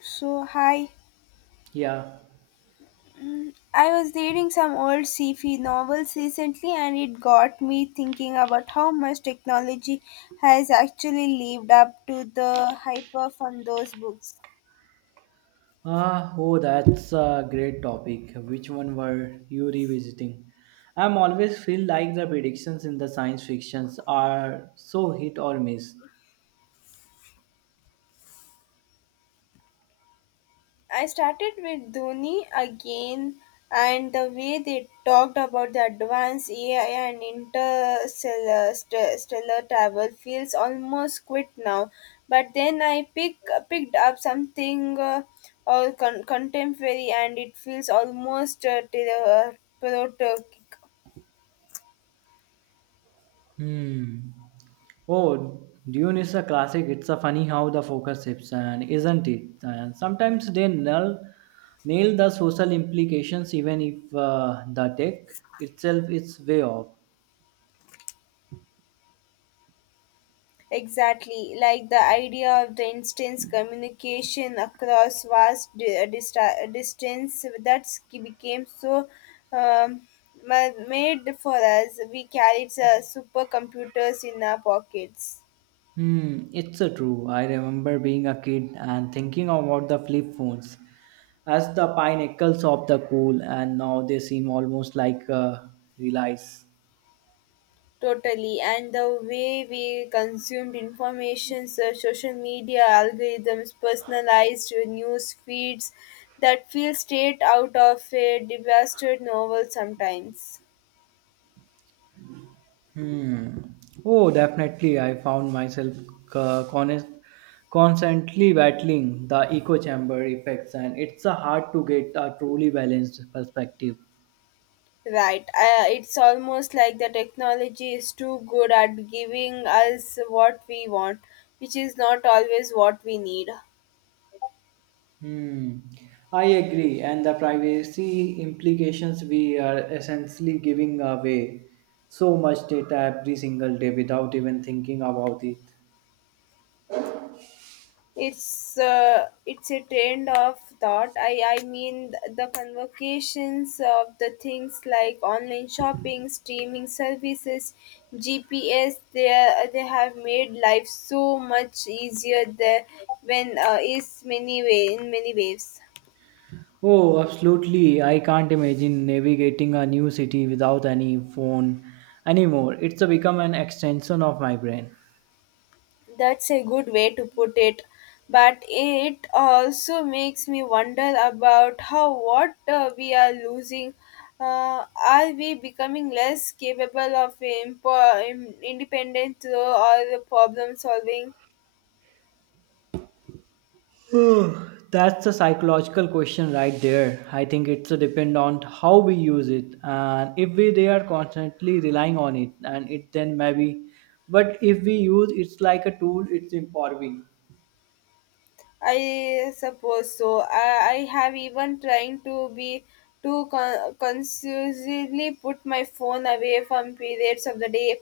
So, hi. Yeah. I was reading some old sci-fi novels recently and it got me thinking about how much technology has actually lived up to the hype from those books. Oh, that's a great topic. Which one were you revisiting? I'm always feel like the predictions in the science fictions are so hit or miss. I started with Dhoni again and the way they talked about the advanced AI and interstellar stellar travel feels almost quit now. But then I pick, Picked up something all contemporary and it feels almost to the. Hmm. Oh, Dune is a classic. It's a funny how the focus shifts, and isn't it? And sometimes they nail the social implications, even if the tech itself is way off. Exactly, like the idea of the instance communication across vast distance that became so um, made for us. We carried supercomputers in our pockets. Hmm, it's true. I remember being a kid and thinking about the flip phones as the pinnacles of the cool, and now they seem almost like relies. Totally, and the way we consumed information, so social media algorithms, personalized news feeds that feel straight out of a devastated novel sometimes. Hmm. Oh, definitely. I found myself uh, con- constantly battling the echo chamber effects, and it's hard to get a truly balanced perspective. Right. It's almost like the technology is too good at giving us what we want, which is not always what we need. Hmm. I agree, and the privacy implications we are essentially giving away so much data every single day without even thinking about it. It's a trend of thought. I mean the convocations of the things like online shopping, streaming services, GPS. They have made life so much easier there when is many way in many ways. Oh, absolutely. I can't imagine navigating a new city without any phone anymore. It's become an extension of my brain. That's a good way to put it. But it also makes me wonder about how what we are losing. Are we becoming less capable of independent though, or the problem solving? That's the psychological question right there. I think it's a depend on how we use it, and if we they are constantly relying on it, and it then maybe, but if we use it's like a tool, it's empowering. I suppose so. I have even trying to be to consciously put my phone away from periods of the day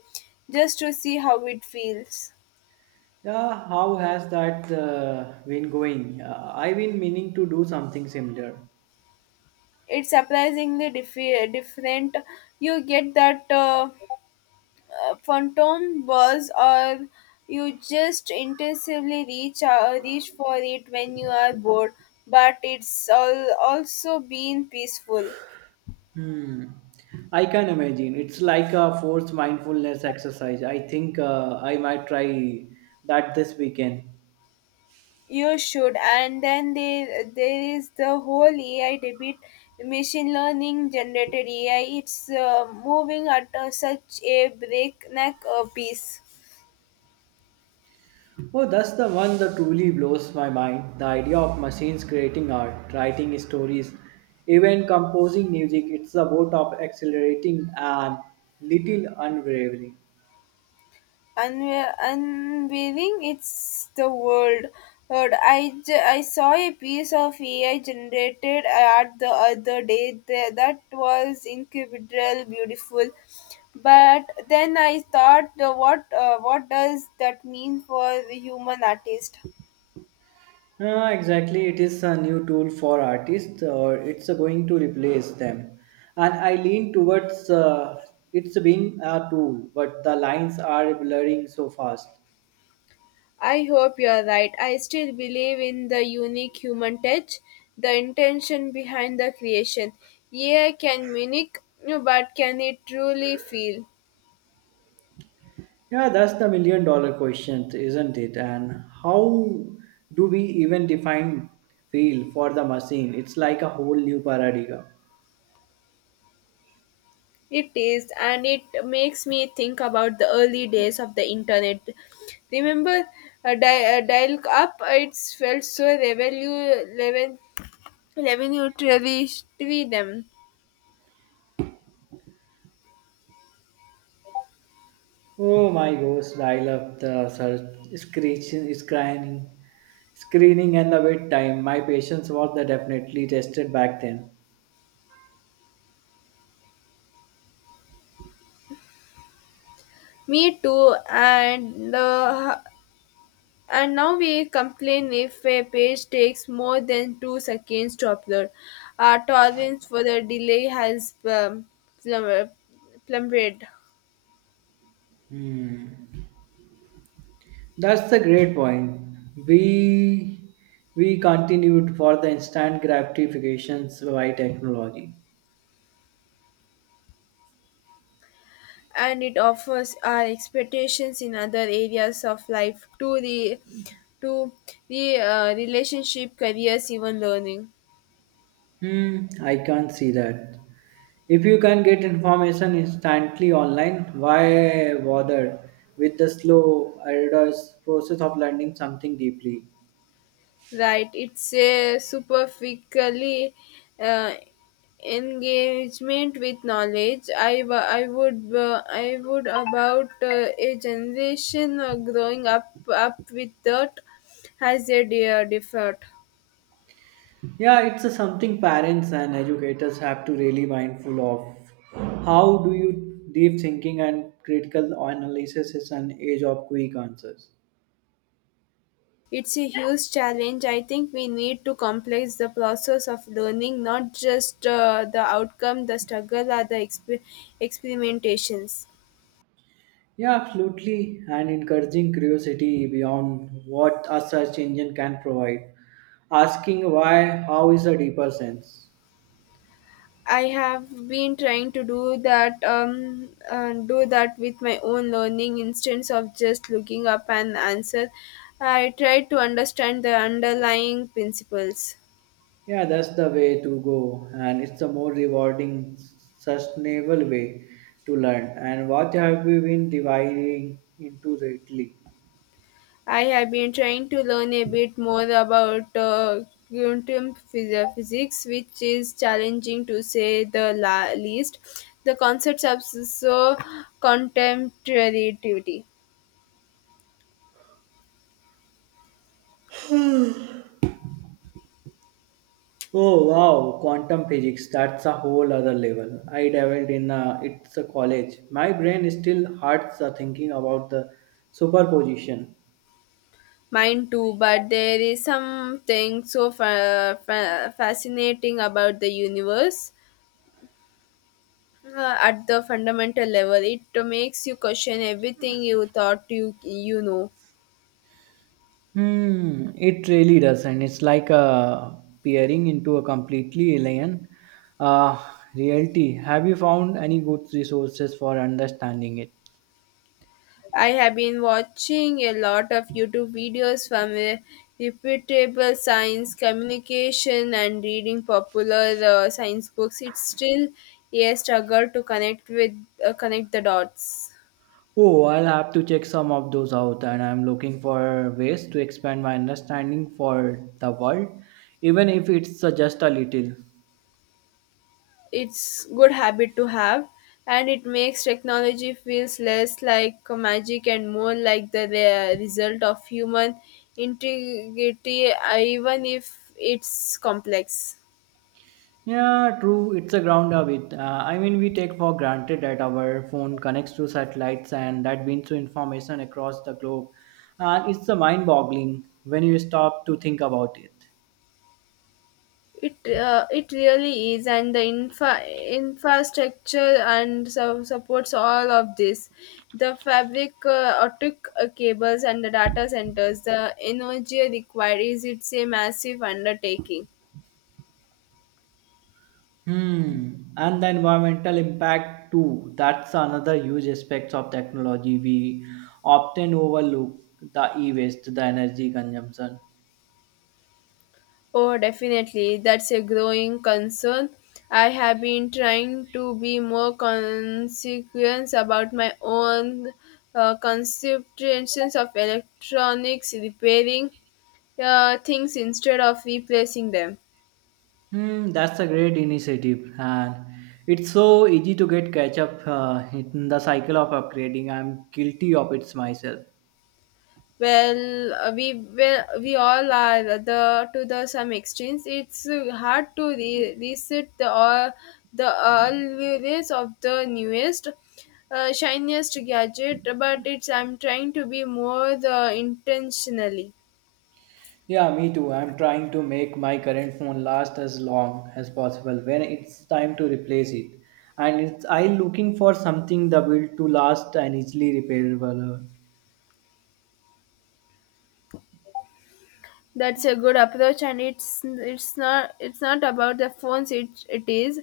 just to see how it feels. Yeah, how has that been going? I've been meaning to do something similar. It's surprisingly different. You get that phantom buzz, or you just intensively reach for it when you are bored. But it's all also been peaceful. Hmm. I can imagine. It's like a forced mindfulness exercise. I think I might try that this weekend. You should, and then there is the whole AI debate, machine learning generated AI. It's moving at such a breakneck pace. Oh, that's the one that truly blows my mind. The idea of machines creating art, writing stories, even composing music, it's the boat of accelerating and little unwavering. Unveiling it's the world. Heard. I saw a piece of AI generated art the other day that was incredible, beautiful. But then I thought, what does that mean for the human artist? Ah, exactly, it is a new tool for artists, or it's going to replace them. And I lean towards it's being a tool, but the lines are blurring so fast. I hope you're right. I still believe in the unique human touch, the intention behind the creation. AI can mimic, but can it truly feel? Yeah, that's the million-dollar question, isn't it? And how do we even define feel for the machine? It's like a whole new paradigm. It is, and it makes me think about the early days of the internet. Remember, dial up, it felt so revolutionary to them. Oh my gosh, dial up the search, screeching, screening, screening, and the wait time. My patience was the definitely tested back then. Me too, and the and now we complain if a page takes more than 2 seconds to upload. Our tolerance for the delay has plum- plummeted. That's the great point. We we continued for the instant gratifications by technology. And it offers our expectations in other areas of life to to the relationship careers even learning. Hmm, I can't see that. If you can get information instantly online, why bother with the slow, arduous process of learning something deeply? Right, it's a superficially uh, engagement with knowledge. I wa- i would uh, I would about a generation growing up with that has a dear differed. Yeah, it's a something parents and educators have to really mindful of. How do you deep thinking and critical analysis is an age of quick answers? It's a huge challenge. I think we need to complex the process of learning, not just the outcome, the struggle, or the experimentations. Yeah, absolutely. And encouraging curiosity beyond what a search engine can provide. Asking why, how is a deeper sense. I have been trying to do that, do that with my own learning instead of just looking up an answer. I try to understand the underlying principles. Yeah, that's the way to go. And it's a more rewarding, sustainable way to learn. And what have we been dividing into lately? I have been trying to learn a bit more about quantum physics, which is challenging to say the least. The concepts are so contemporary. Oh wow, quantum physics, that's a whole other level. I dabbled in a, it's a college. My brain still hurts thinking about the superposition. Mine too, but there is something so fascinating about the universe. Uh, at the fundamental level, it makes you question everything you thought you know. Hmm, it really does, not it's like peering into a completely alien uh, reality. Have you found any good resources for understanding it? I have been watching a lot of YouTube videos from reputable science communication and reading popular science books. It's still a struggle to connect with connect the dots. Oh, I'll have to check some of those out, and I'm looking for ways to expand my understanding for the world, even if it's just a little. It's good habit to have, and it makes technology feels less like magic and more like the result of human integrity, even if it's complex. Yeah, true. It's a ground a it. I mean, we take for granted that our phone connects to satellites and that brings to information across the globe. And it's a mind-boggling when you stop to think about it. It really is, and the infrastructure and so supports all of this. The fabric, optic cables, and the data centers. The energy required is it's a massive undertaking. Hmm. And the environmental impact too. That's another huge aspect of technology we often overlook. The e-waste, the energy consumption. Oh, definitely, that's a growing concern. I have been trying to be more consequent about my own conceptions of electronics repairing things instead of replacing them. Hmm, that's a great initiative, and it's so easy to get catch up in the cycle of upgrading. I'm guilty of it myself. Well, we all are the to the some extremes. It's hard to reset the all the always of the newest, shiniest gadget. But it's I'm trying to be more the intentionally. Yeah, me too. I'm trying to make my current phone last as long as possible when it's time to replace it, and it's I looking for something that will to last and easily repairable. That's a good approach, and it's not about the phones. It is,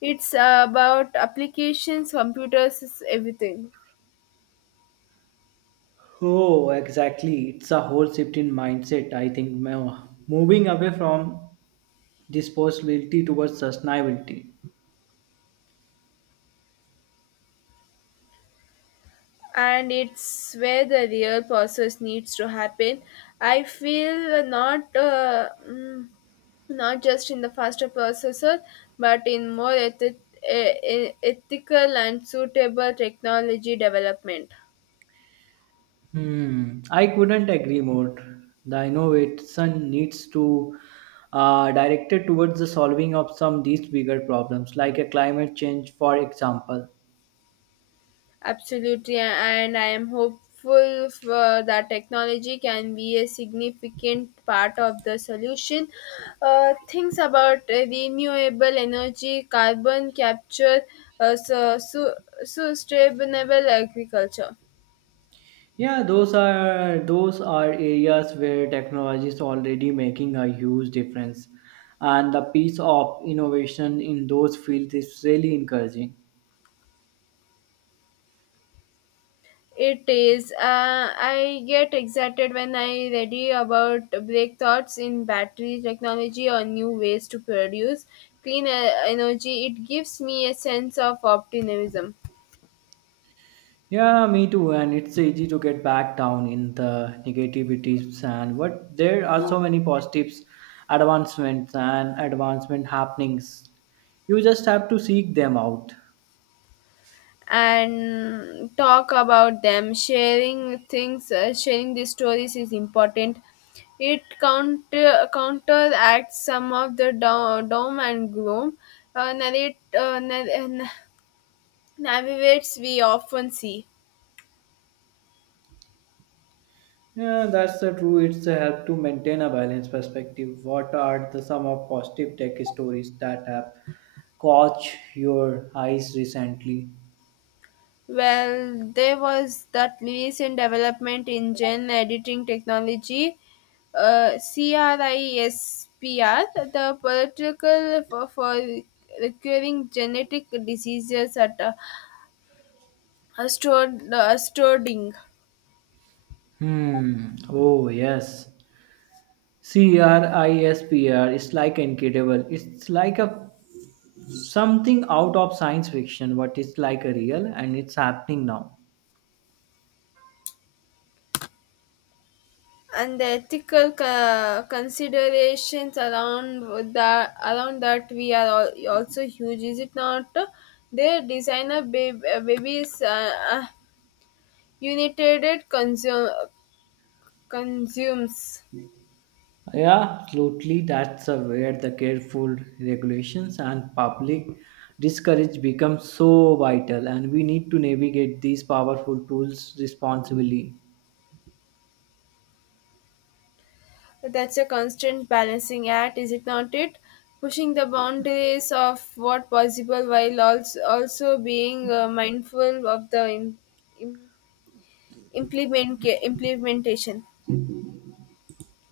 it's about applications, computers, everything. Oh, exactly. It's a whole shift in mindset. I think moving away from disposability towards sustainability. And it's where the real process needs to happen, I feel, not not just in the faster processor but in more ethical and suitable technology development. Hmm, I couldn't agree more. The innovation needs to directed towards the solving of some these bigger problems, like a climate change, for example. Absolutely, and I am hopeful for that technology can be a significant part of the solution. Things about renewable energy, carbon capture, uh, su- su- sustainable agriculture. Yeah, those are areas where technology is already making a huge difference, and the piece of innovation in those fields is really encouraging. It is. I get excited when I read about breakthroughs in battery technology or new ways to produce clean energy. It gives me a sense of optimism. Yeah, me too. And it's easy to get back down in the negativities and but there are so many positives, advancements and advancement happenings. You just have to seek them out. And talk about them, sharing these stories is important. It counteracts some of the doom and gloom uh, narrate uh, na- na- navigates we often see. Yeah, that's the true. It's a help to maintain a balanced perspective. What are the some of positive tech stories that have caught your eyes recently? Well, there was that recent development in gene editing technology, CRISPR, the political for curing genetic diseases at storing. Hmm. Oh yes. CRISPR is like incredible. It's like a Something out of science fiction, but it's like a real and it's happening now. And the ethical considerations around the around that we are also huge, is it not? Their designer babies, united consumes. Yeah, absolutely. That's where the careful regulations and public discourage become so vital, and we need to navigate these powerful tools responsibly. That's a constant balancing act, is it not? It pushing the boundaries of what possible while also being mindful of the im- implementation.